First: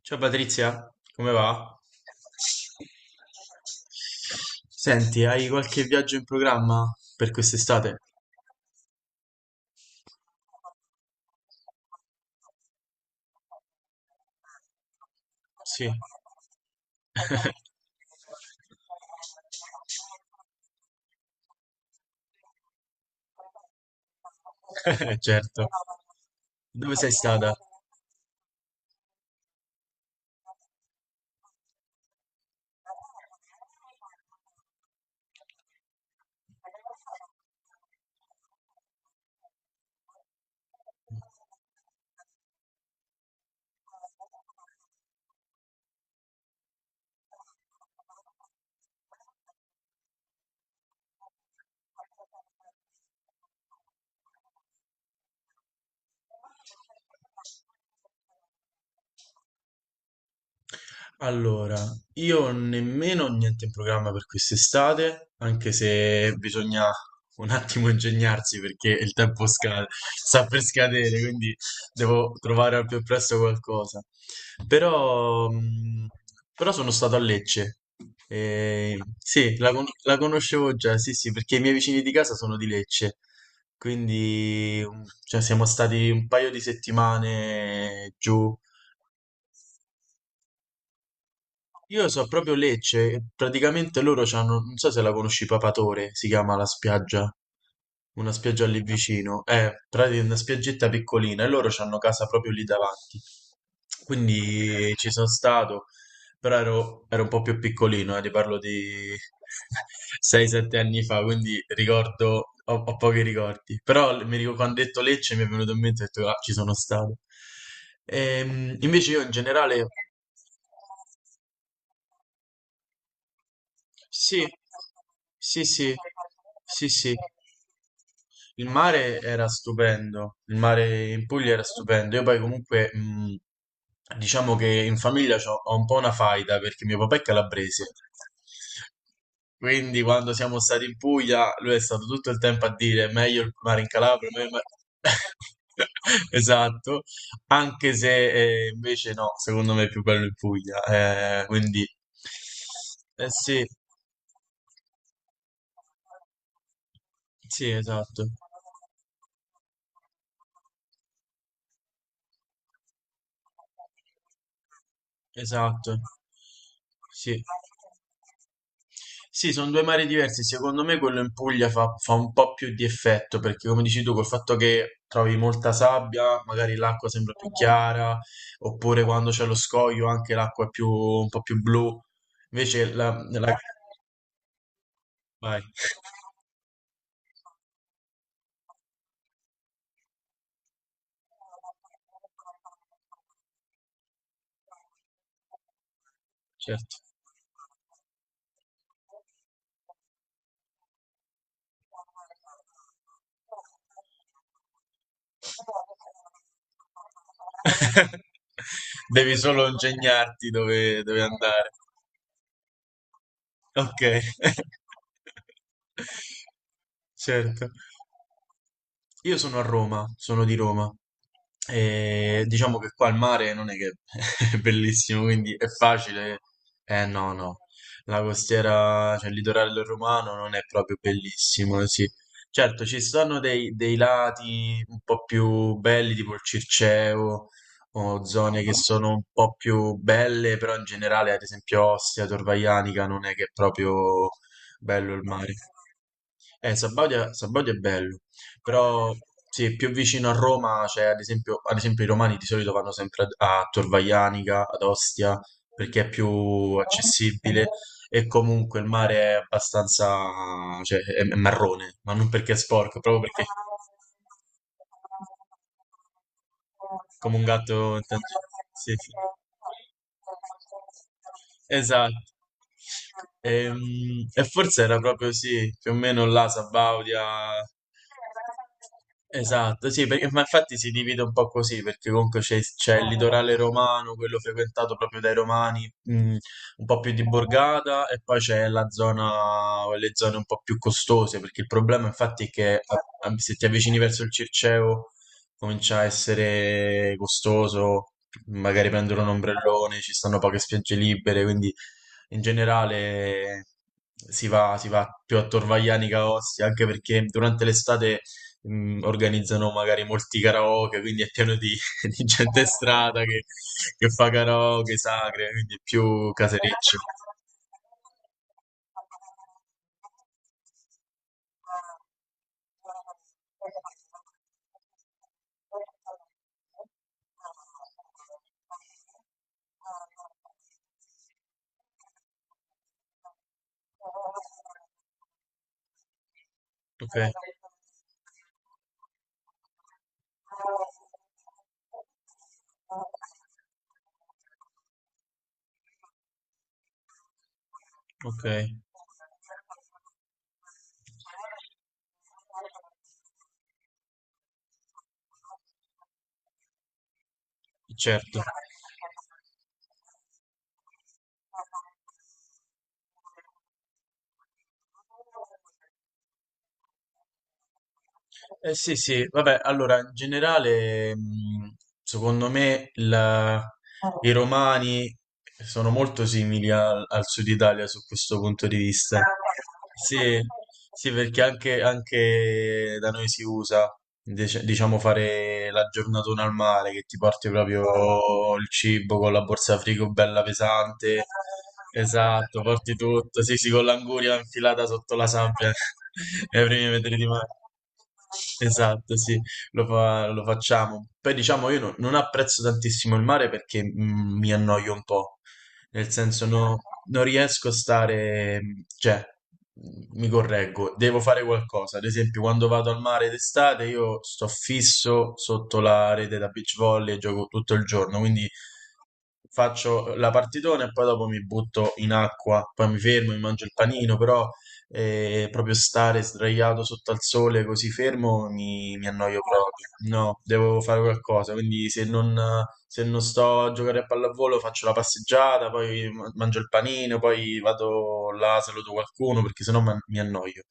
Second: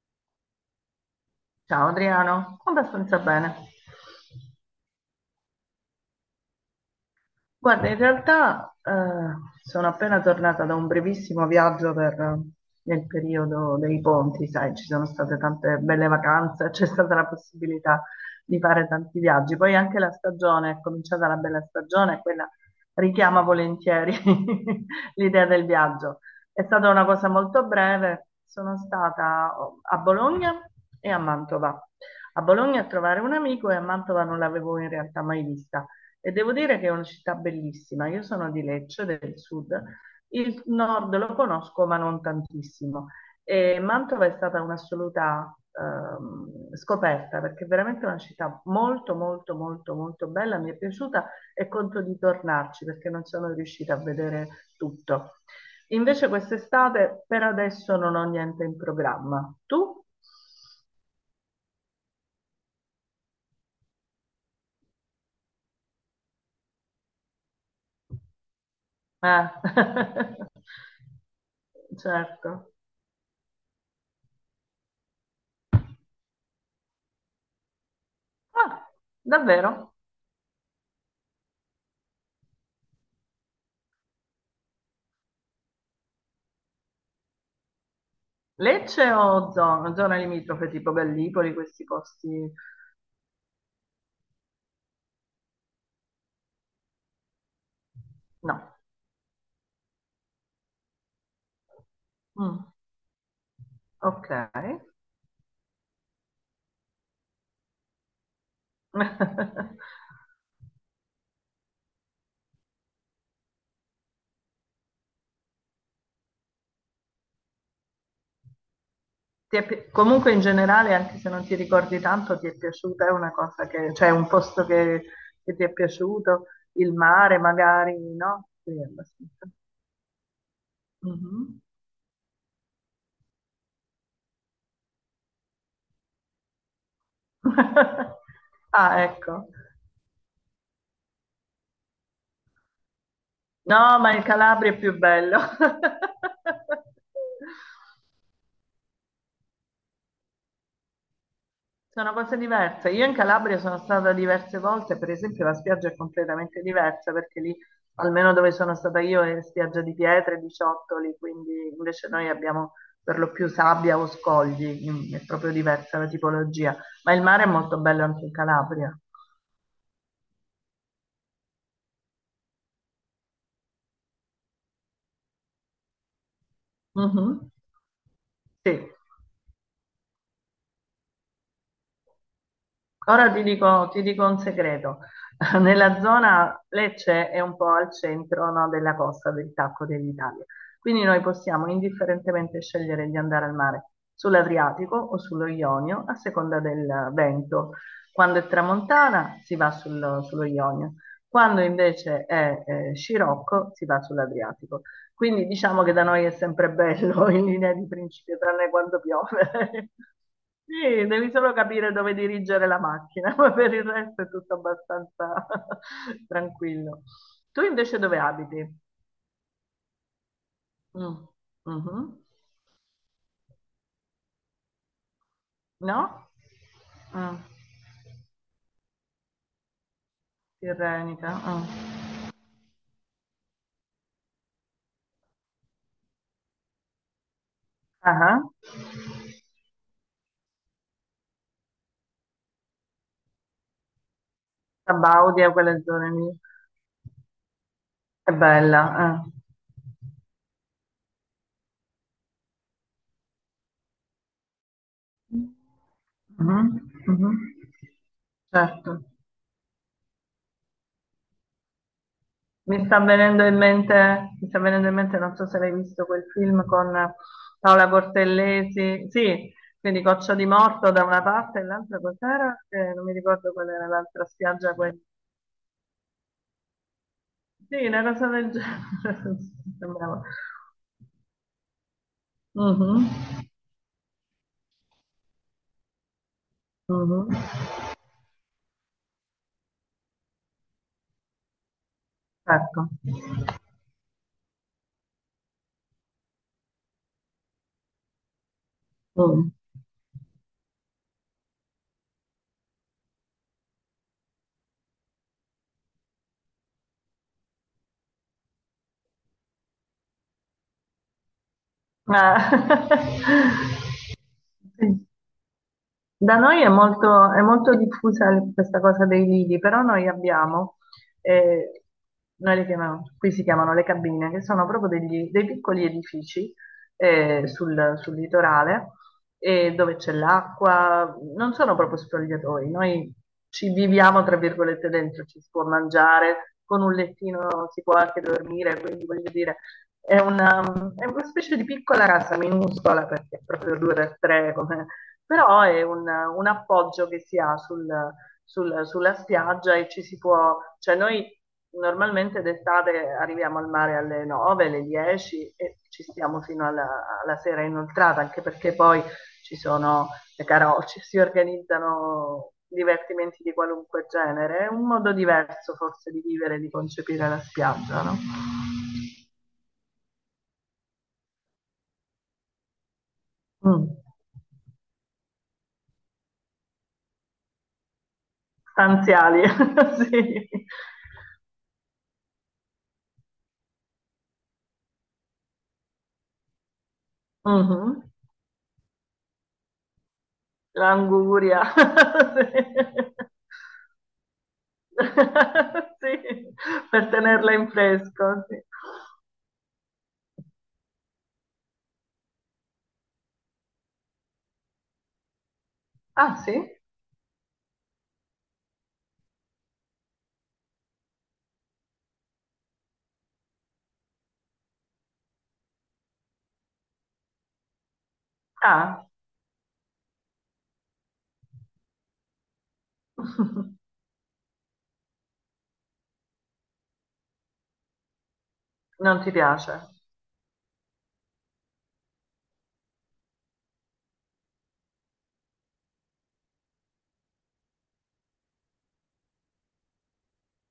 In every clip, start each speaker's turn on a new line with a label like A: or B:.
A: Ciao Patrizia, come va?
B: Ciao Adriano, abbastanza bene.
A: Senti, hai qualche viaggio in programma per
B: Guarda,
A: quest'estate?
B: in realtà sono appena tornata da un brevissimo viaggio nel periodo dei ponti, sai, ci sono state tante
A: Sì.
B: belle vacanze, c'è stata la possibilità di fare tanti viaggi. Poi anche la stagione, è cominciata la bella stagione, e quella richiama volentieri l'idea
A: Certo.
B: del viaggio. È stata
A: Dove
B: una
A: sei
B: cosa
A: stata?
B: molto breve, sono stata oh, a Bologna e a Mantova. A Bologna a trovare un amico e a Mantova non l'avevo in realtà mai vista. E devo dire che è una città bellissima. Io sono di Lecce, del sud. Il nord lo conosco, ma non tantissimo. E Mantova è stata un'assoluta scoperta, perché è veramente una città molto, molto, molto, molto bella. Mi è piaciuta e conto di tornarci, perché non sono riuscita a vedere tutto. Invece quest'estate, per adesso, non ho niente in programma. Tu?
A: Allora, io nemmeno ho niente in programma per quest'estate, anche se bisogna un attimo ingegnarsi perché
B: Eh.
A: sta per scadere, quindi devo
B: Certo.
A: trovare al più presto qualcosa. Però, però sono stato a Lecce.
B: Ah,
A: E sì,
B: davvero?
A: la conoscevo già, sì, sì, perché i miei vicini di casa sono di Lecce. Quindi, cioè, siamo stati un paio di settimane giù.
B: Lecce o zona? Zona limitrofe tipo Gallipoli, questi
A: Io so
B: posti?
A: proprio Lecce, praticamente loro c'hanno, non so se la conosci, Papatore, si chiama la spiaggia, una
B: No.
A: spiaggia lì vicino, è praticamente una spiaggetta piccolina e loro c'hanno casa proprio lì
B: Mm,
A: davanti.
B: ok.
A: Quindi ci sono stato, però ero un po' più piccolino, ti parlo di 6-7 anni fa, quindi ricordo, ho pochi ricordi, però mi ricordo quando ho detto Lecce mi è venuto in mente e ho detto, ah, ci sono stato. Invece io in
B: Ti è
A: generale...
B: pi- comunque in generale, anche se non ti ricordi tanto, ti è piaciuta? È una cosa che, cioè un
A: Sì,
B: posto che ti
A: sì,
B: è
A: sì,
B: piaciuto?
A: sì,
B: Il
A: sì.
B: mare magari, no?
A: Il
B: Sì,
A: mare era
B: abbastanza.
A: stupendo, il mare in Puglia
B: Mhm.
A: era stupendo. Io poi comunque, diciamo che in famiglia ho un po' una faida perché mio papà è calabrese.
B: Ah, ecco.
A: Quindi quando siamo stati in Puglia, lui è stato tutto il tempo a dire meglio il mare in
B: No, ma il
A: Calabria, meglio il mare-"
B: Calabria è più bello.
A: Esatto, anche se invece no, secondo me è più bello in Puglia. Quindi,
B: Sono cose diverse. Io in
A: eh
B: Calabria
A: sì.
B: sono stata diverse volte, per esempio la spiaggia è completamente diversa perché lì,
A: Sì, esatto,
B: almeno dove sono stata io, è spiaggia di pietre, di ciottoli, quindi invece noi abbiamo per lo più sabbia o scogli, è proprio
A: esatto.
B: diversa la tipologia. Ma il
A: Sì,
B: mare è molto bello anche in Calabria.
A: sì, sono due mari diversi. Secondo me quello in Puglia fa un po' più di effetto perché, come dici tu, col fatto che trovi molta sabbia, magari l'acqua sembra
B: Mhm.
A: più chiara,
B: Sì.
A: oppure quando c'è lo scoglio anche l'acqua è un po' più blu. Invece la,
B: Ora ti
A: la...
B: dico, ti dico un segreto.
A: Vai,
B: Nella zona Lecce è un po' al centro, no, della costa del Tacco dell'Italia, quindi noi possiamo indifferentemente scegliere di andare al mare sull'Adriatico o sullo Ionio a seconda
A: certo.
B: del vento. Quando è tramontana si va sullo Ionio, quando invece è scirocco si va sull'Adriatico. Quindi diciamo che da noi è sempre bello in linea di principio, tranne quando
A: Devi solo
B: piove.
A: ingegnarti
B: Sì,
A: dove
B: devi solo
A: andare.
B: capire dove dirigere la macchina, ma per il
A: Ok.
B: resto è tutto abbastanza tranquillo. Tu
A: Certo.
B: invece dove abiti?
A: Io sono a Roma, sono di Roma
B: Mm, mhm.
A: e diciamo che qua il mare non è che è bellissimo, quindi è
B: No?
A: facile. Eh no,
B: Mm.
A: no, la costiera, cioè il litorale romano non è proprio
B: Tirrenica.
A: bellissimo,
B: Mm.
A: sì. Certo, ci sono dei lati un po' più belli, tipo il Circeo,
B: Ah,
A: o
B: ah.
A: zone che sono un po' più belle, però in generale, ad esempio Ostia, Torvaianica, non è che è proprio bello il
B: Sabaudia,
A: mare.
B: quelle zone lì.
A: Sabaudia è bello,
B: È bella.
A: però
B: Eh.
A: sì, più vicino a Roma, c'è ad esempio i romani di solito vanno sempre a Tor Vaianica, ad Ostia, perché è
B: Mhm,
A: più
B: mhm.
A: accessibile e comunque il
B: Certo.
A: mare è abbastanza, cioè è marrone, ma non perché è
B: Mi sta
A: sporco, proprio perché
B: venendo in mente, mi sta venendo in mente, non so se l'hai visto quel film con
A: come un
B: Paola
A: gatto intanto. Sì,
B: Portellesi,
A: sì.
B: sì, quindi Coccia di Morto da una parte e l'altra
A: Esatto.
B: cos'era? Che non mi ricordo
A: E,
B: qual era l'altra
A: e
B: spiaggia.
A: forse era
B: Quella.
A: proprio sì, più o meno là, Sabaudia.
B: Sì, una cosa del genere.
A: Esatto, sì,
B: Sembrava.
A: perché, ma infatti si divide un po' così, perché comunque c'è il
B: Mhm,
A: litorale romano, quello frequentato proprio dai romani, mm, un po' più di
B: mhm,
A: borgata, e poi c'è le zone un po' più costose, perché il problema infatti è che
B: Ecco.
A: se ti avvicini verso il Circeo comincia a essere costoso, magari prendere un
B: Mm.
A: ombrellone, ci stanno poche spiagge libere, quindi in generale si va più a Torvagliani che a Ostia, anche perché durante l'estate organizzano magari molti karaoke, quindi è pieno di, di
B: Ah.
A: gente in strada che fa karaoke,
B: Sì.
A: sacre, quindi è più
B: Da noi è
A: casereccio.
B: molto, è molto diffusa questa cosa dei lidi, però noi abbiamo, eh, noi le chiamiamo, qui si chiamano le cabine, che sono proprio dei piccoli edifici sul litorale e dove c'è l'acqua, non sono proprio spogliatoi, noi ci viviamo tra virgolette dentro, ci si può mangiare, con un
A: Ok.
B: lettino si può anche dormire, quindi voglio dire, è una, è una specie di piccola casa minuscola perché è proprio due per tre però è un appoggio che si ha
A: Ok.
B: sulla spiaggia e ci si può, cioè noi normalmente d'estate arriviamo al mare alle 9, alle 10 e ci stiamo fino alla sera inoltrata,
A: Certo.
B: anche perché poi ci sono le caroci, si organizzano divertimenti di qualunque genere, è un modo diverso forse di vivere, di concepire la spiaggia, no?
A: Eh sì, sì, vabbè, allora in generale, secondo me
B: Mm.
A: i romani sono molto simili al, al Sud Italia su questo punto di vista.
B: Stanziali,
A: Sì,
B: sì.
A: sì, perché anche da noi si usa, diciamo, fare la giornatona al mare, che ti porti
B: Mhm.
A: proprio il cibo con la borsa frigo bella pesante.
B: L'anguria,
A: Esatto, porti
B: sì.
A: tutto, sì, sì, con l'anguria infilata sotto la sabbia
B: Sì,
A: ai primi
B: per
A: metri di mare.
B: tenerla in fresco, sì.
A: Esatto, sì, lo facciamo. Poi diciamo, io non apprezzo tantissimo il mare perché mi annoio un po', nel
B: Ah
A: senso
B: sì?
A: non riesco a stare, cioè, mi correggo, devo fare qualcosa. Ad esempio, quando vado al mare d'estate io sto fisso sotto la rete da beach volley e gioco tutto il giorno, quindi
B: Ah,
A: faccio la partitona e poi dopo mi butto in acqua, poi mi fermo, mi mangio il panino, però proprio stare sdraiato sotto al sole così fermo mi
B: non ti
A: annoio proprio.
B: piace?
A: No, devo fare qualcosa, quindi se non sto a giocare a pallavolo faccio la passeggiata, poi mangio il panino, poi vado là, saluto qualcuno, perché sennò mi annoio.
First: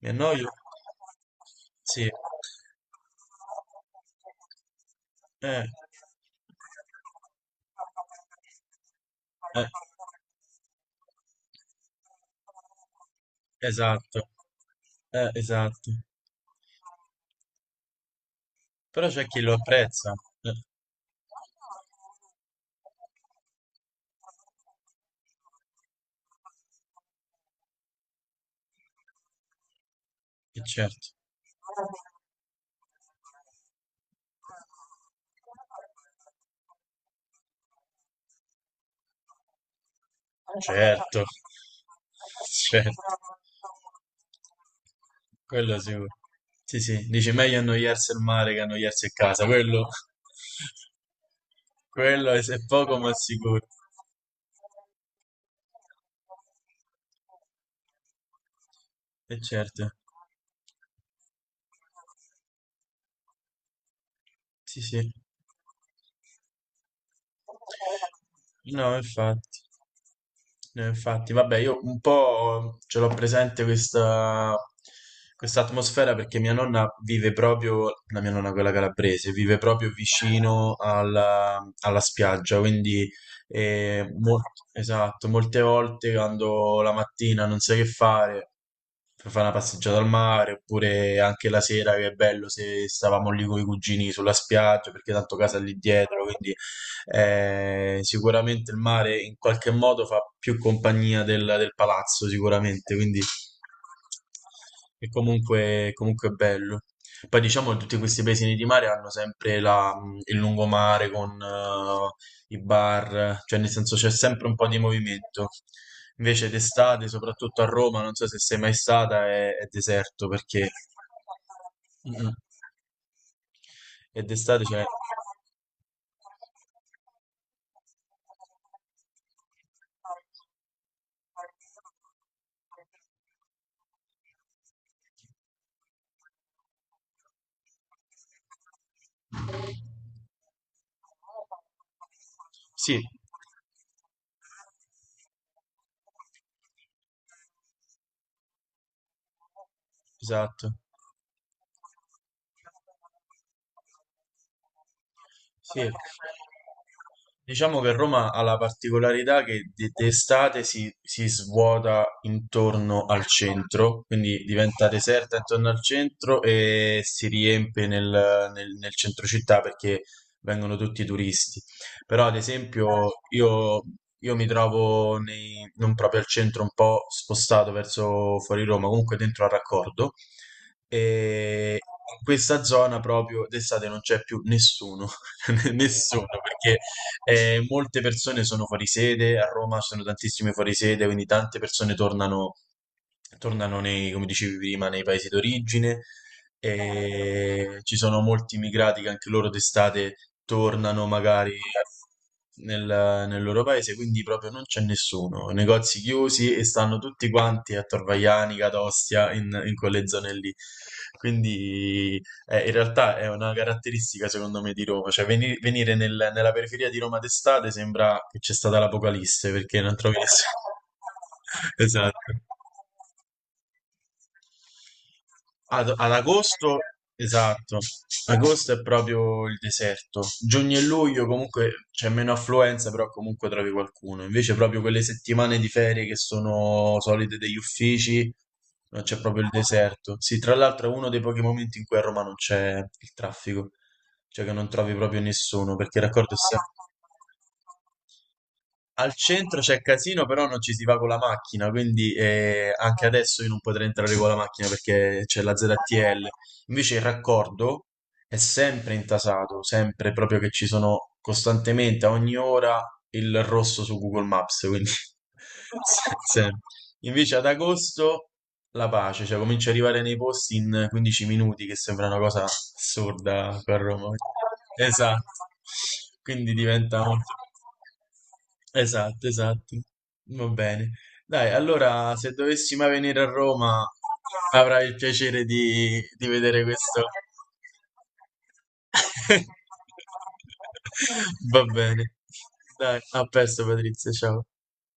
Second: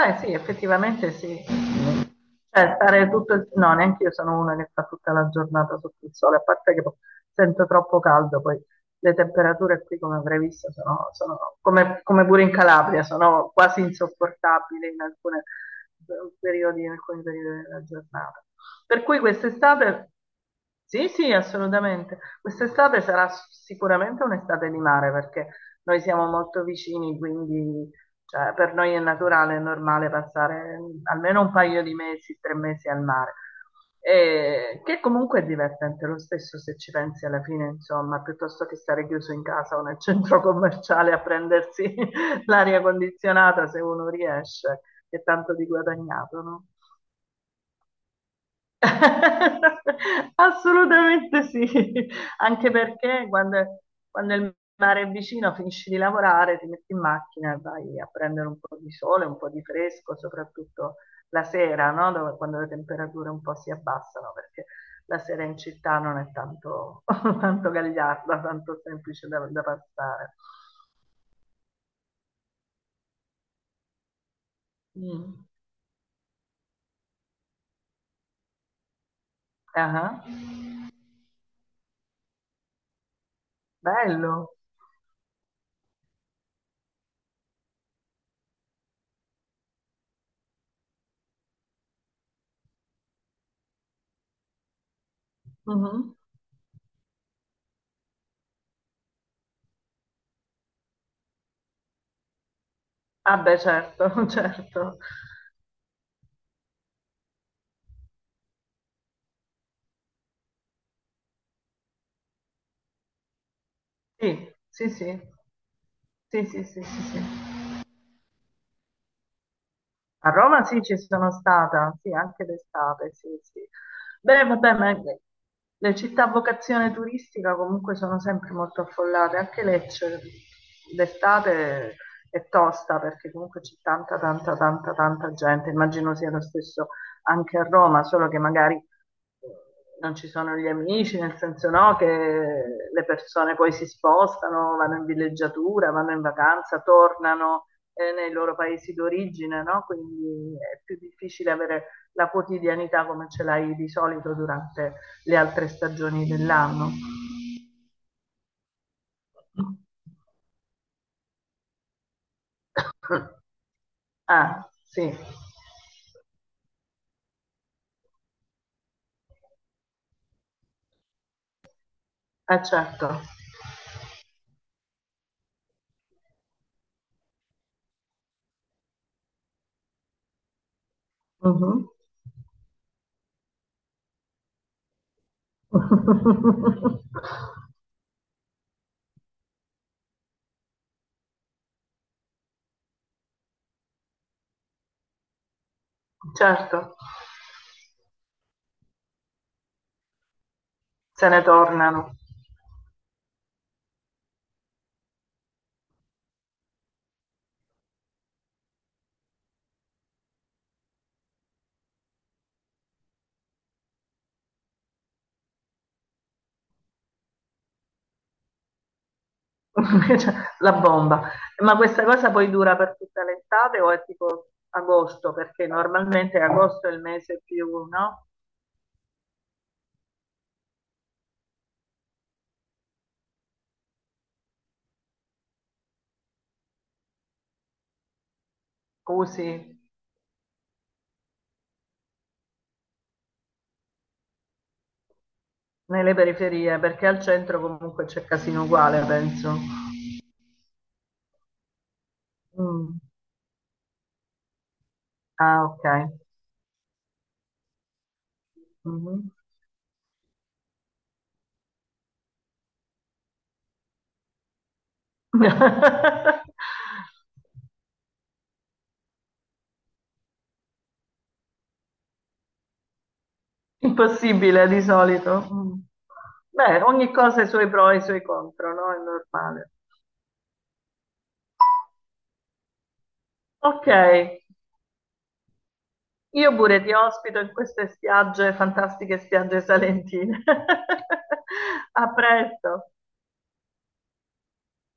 A: Mi
B: sì,
A: annoio?
B: effettivamente sì.
A: Sì.
B: Cioè, stare tutto il... No, neanche io sono una che sta tutta la
A: Eh,
B: giornata sotto il sole, a parte che sento troppo caldo, poi le
A: eh.
B: temperature qui, come avrai visto, sono come pure in Calabria, sono quasi
A: Esatto,
B: insopportabili in alcune
A: esatto.
B: periodi, in alcuni periodi della giornata. Per
A: Però
B: cui
A: c'è chi lo
B: quest'estate,
A: apprezza, eh,
B: sì, sì, assolutamente, quest'estate sarà sicuramente un'estate di mare, perché noi siamo molto vicini, quindi cioè, per noi è naturale, è normale
A: e
B: passare
A: certo.
B: almeno un paio di mesi, 3 mesi al mare. Che comunque è divertente lo stesso se ci pensi alla fine, insomma, piuttosto che stare chiuso in casa o nel centro commerciale
A: Certo,
B: a prendersi l'aria
A: certo,
B: condizionata se uno riesce, che tanto di
A: quello sicuro.
B: guadagnato, no?
A: Sì, sì, dice meglio annoiarsi al mare che annoiarsi a casa, quello,
B: Assolutamente sì,
A: quello è
B: anche
A: poco ma
B: perché
A: sicuro,
B: quando il mare è vicino finisci di lavorare, ti metti in macchina e vai a prendere un po' di sole,
A: e
B: un po' di
A: certo,
B: fresco, soprattutto la sera, no? Quando le temperature un po' si abbassano, perché
A: sì, sì,
B: la sera in città non è tanto, tanto gagliarda, tanto
A: no,
B: semplice da,
A: infatti.
B: da passare.
A: Infatti, vabbè, io un po' ce l'ho presente questa,
B: Mm.
A: questa atmosfera perché mia nonna vive proprio, la mia nonna quella calabrese, vive proprio
B: Ah,
A: vicino alla spiaggia, quindi eh, mol-
B: bello.
A: esatto, molte volte quando la mattina non sai che fare, per fare una passeggiata al mare, oppure anche la sera che è bello se stavamo lì con i cugini sulla spiaggia, perché tanto casa è lì
B: Mhm.
A: dietro, quindi sicuramente il mare in qualche modo fa più compagnia del palazzo, sicuramente, quindi
B: Ah beh, certo, certo.
A: è comunque bello. Poi diciamo che tutti questi paesini di mare hanno sempre il lungomare con i bar, cioè nel senso c'è sempre
B: Sì,
A: un po' di
B: sì, sì.
A: movimento.
B: Sì,
A: Invece
B: sì, sì, sì,
A: d'estate,
B: sì.
A: soprattutto a Roma, non so se sei mai stata, è deserto
B: A Roma
A: perché...
B: sì, ci sono stata, sì,
A: Mm, mm.
B: anche d'estate, sì, sì.
A: E
B: Beh,
A: d'estate
B: vabbè,
A: c'è...
B: ma le città a vocazione turistica comunque sono sempre molto affollate, anche Lecce d'estate è tosta perché comunque c'è tanta, tanta, tanta, tanta gente. Immagino sia lo stesso anche a Roma, solo che magari non ci sono gli amici, nel senso no, che
A: Sì,
B: le persone poi si spostano, vanno in villeggiatura, vanno in vacanza, tornano nei loro paesi d'origine, no? Quindi
A: esatto.
B: è più difficile avere la quotidianità come ce l'hai di solito durante le altre
A: Sì.
B: stagioni dell'anno.
A: Diciamo che Roma ha la particolarità che d'estate si svuota intorno al centro, quindi
B: Ah,
A: diventa
B: sì,
A: deserta intorno al centro e si riempie nel centro città perché vengono tutti i turisti. Però, ad
B: ah,
A: esempio,
B: certo.
A: io mi trovo non proprio al centro, un po' spostato verso fuori Roma, comunque dentro al raccordo. E
B: Mhm.
A: in questa zona proprio d'estate non c'è più nessuno, nessuno, perché molte persone sono fuori sede, a Roma ci sono tantissime fuori sede, quindi tante persone tornano, tornano come dicevi prima, nei paesi d'origine.
B: Certo,
A: E ci sono molti immigrati che anche loro d'estate tornano
B: se ne
A: magari
B: tornano.
A: nel loro paese, quindi proprio non c'è nessuno, negozi chiusi e stanno tutti quanti a Torvaiani, Catostia, in quelle zone lì. Quindi in realtà è una caratteristica secondo me di Roma, cioè nella periferia di Roma d'estate sembra che c'è stata l'apocalisse perché non trovi
B: Cioè,
A: nessuno.
B: la bomba. Ma questa cosa
A: Esatto.
B: poi dura per tutta l'estate o è tipo agosto? Perché
A: Ad
B: normalmente
A: agosto,
B: agosto è il mese più,
A: esatto,
B: no?
A: agosto è proprio il deserto. Giugno e luglio comunque c'è meno affluenza, però comunque trovi qualcuno. Invece proprio quelle settimane di ferie che sono solite degli uffici, c'è proprio
B: Usi.
A: il deserto. Sì, tra l'altro è uno dei pochi momenti in cui a Roma non c'è il traffico, cioè che non trovi proprio nessuno, perché il
B: Nelle
A: raccordo è sempre...
B: periferie, perché al centro comunque c'è casino uguale,
A: Al centro
B: penso.
A: c'è casino, però non ci si va con la macchina, quindi
B: Mm.
A: anche adesso io non potrei entrare con la macchina perché c'è la
B: Ah, ok.
A: ZTL. Invece il raccordo è sempre
B: Mhm.
A: intasato, sempre proprio che ci sono costantemente a ogni ora il rosso su Google Maps, quindi sempre. Invece ad agosto la pace, cioè comincia ad arrivare nei posti in 15 minuti, che sembra una cosa assurda qua a Roma.
B: Impossibile di
A: Esatto.
B: solito. Mm.
A: Quindi
B: Beh,
A: diventa
B: ogni
A: molto.
B: cosa ha i suoi pro e i suoi contro, no? È
A: Esatto,
B: normale.
A: esatto. Va bene. Dai, allora se dovessi mai venire a Roma
B: Ok,
A: avrai il piacere di
B: io
A: vedere
B: pure ti
A: questo.
B: ospito in queste spiagge, fantastiche spiagge salentine.
A: Va bene.
B: A presto.
A: Dai, a presto Patrizia, ciao.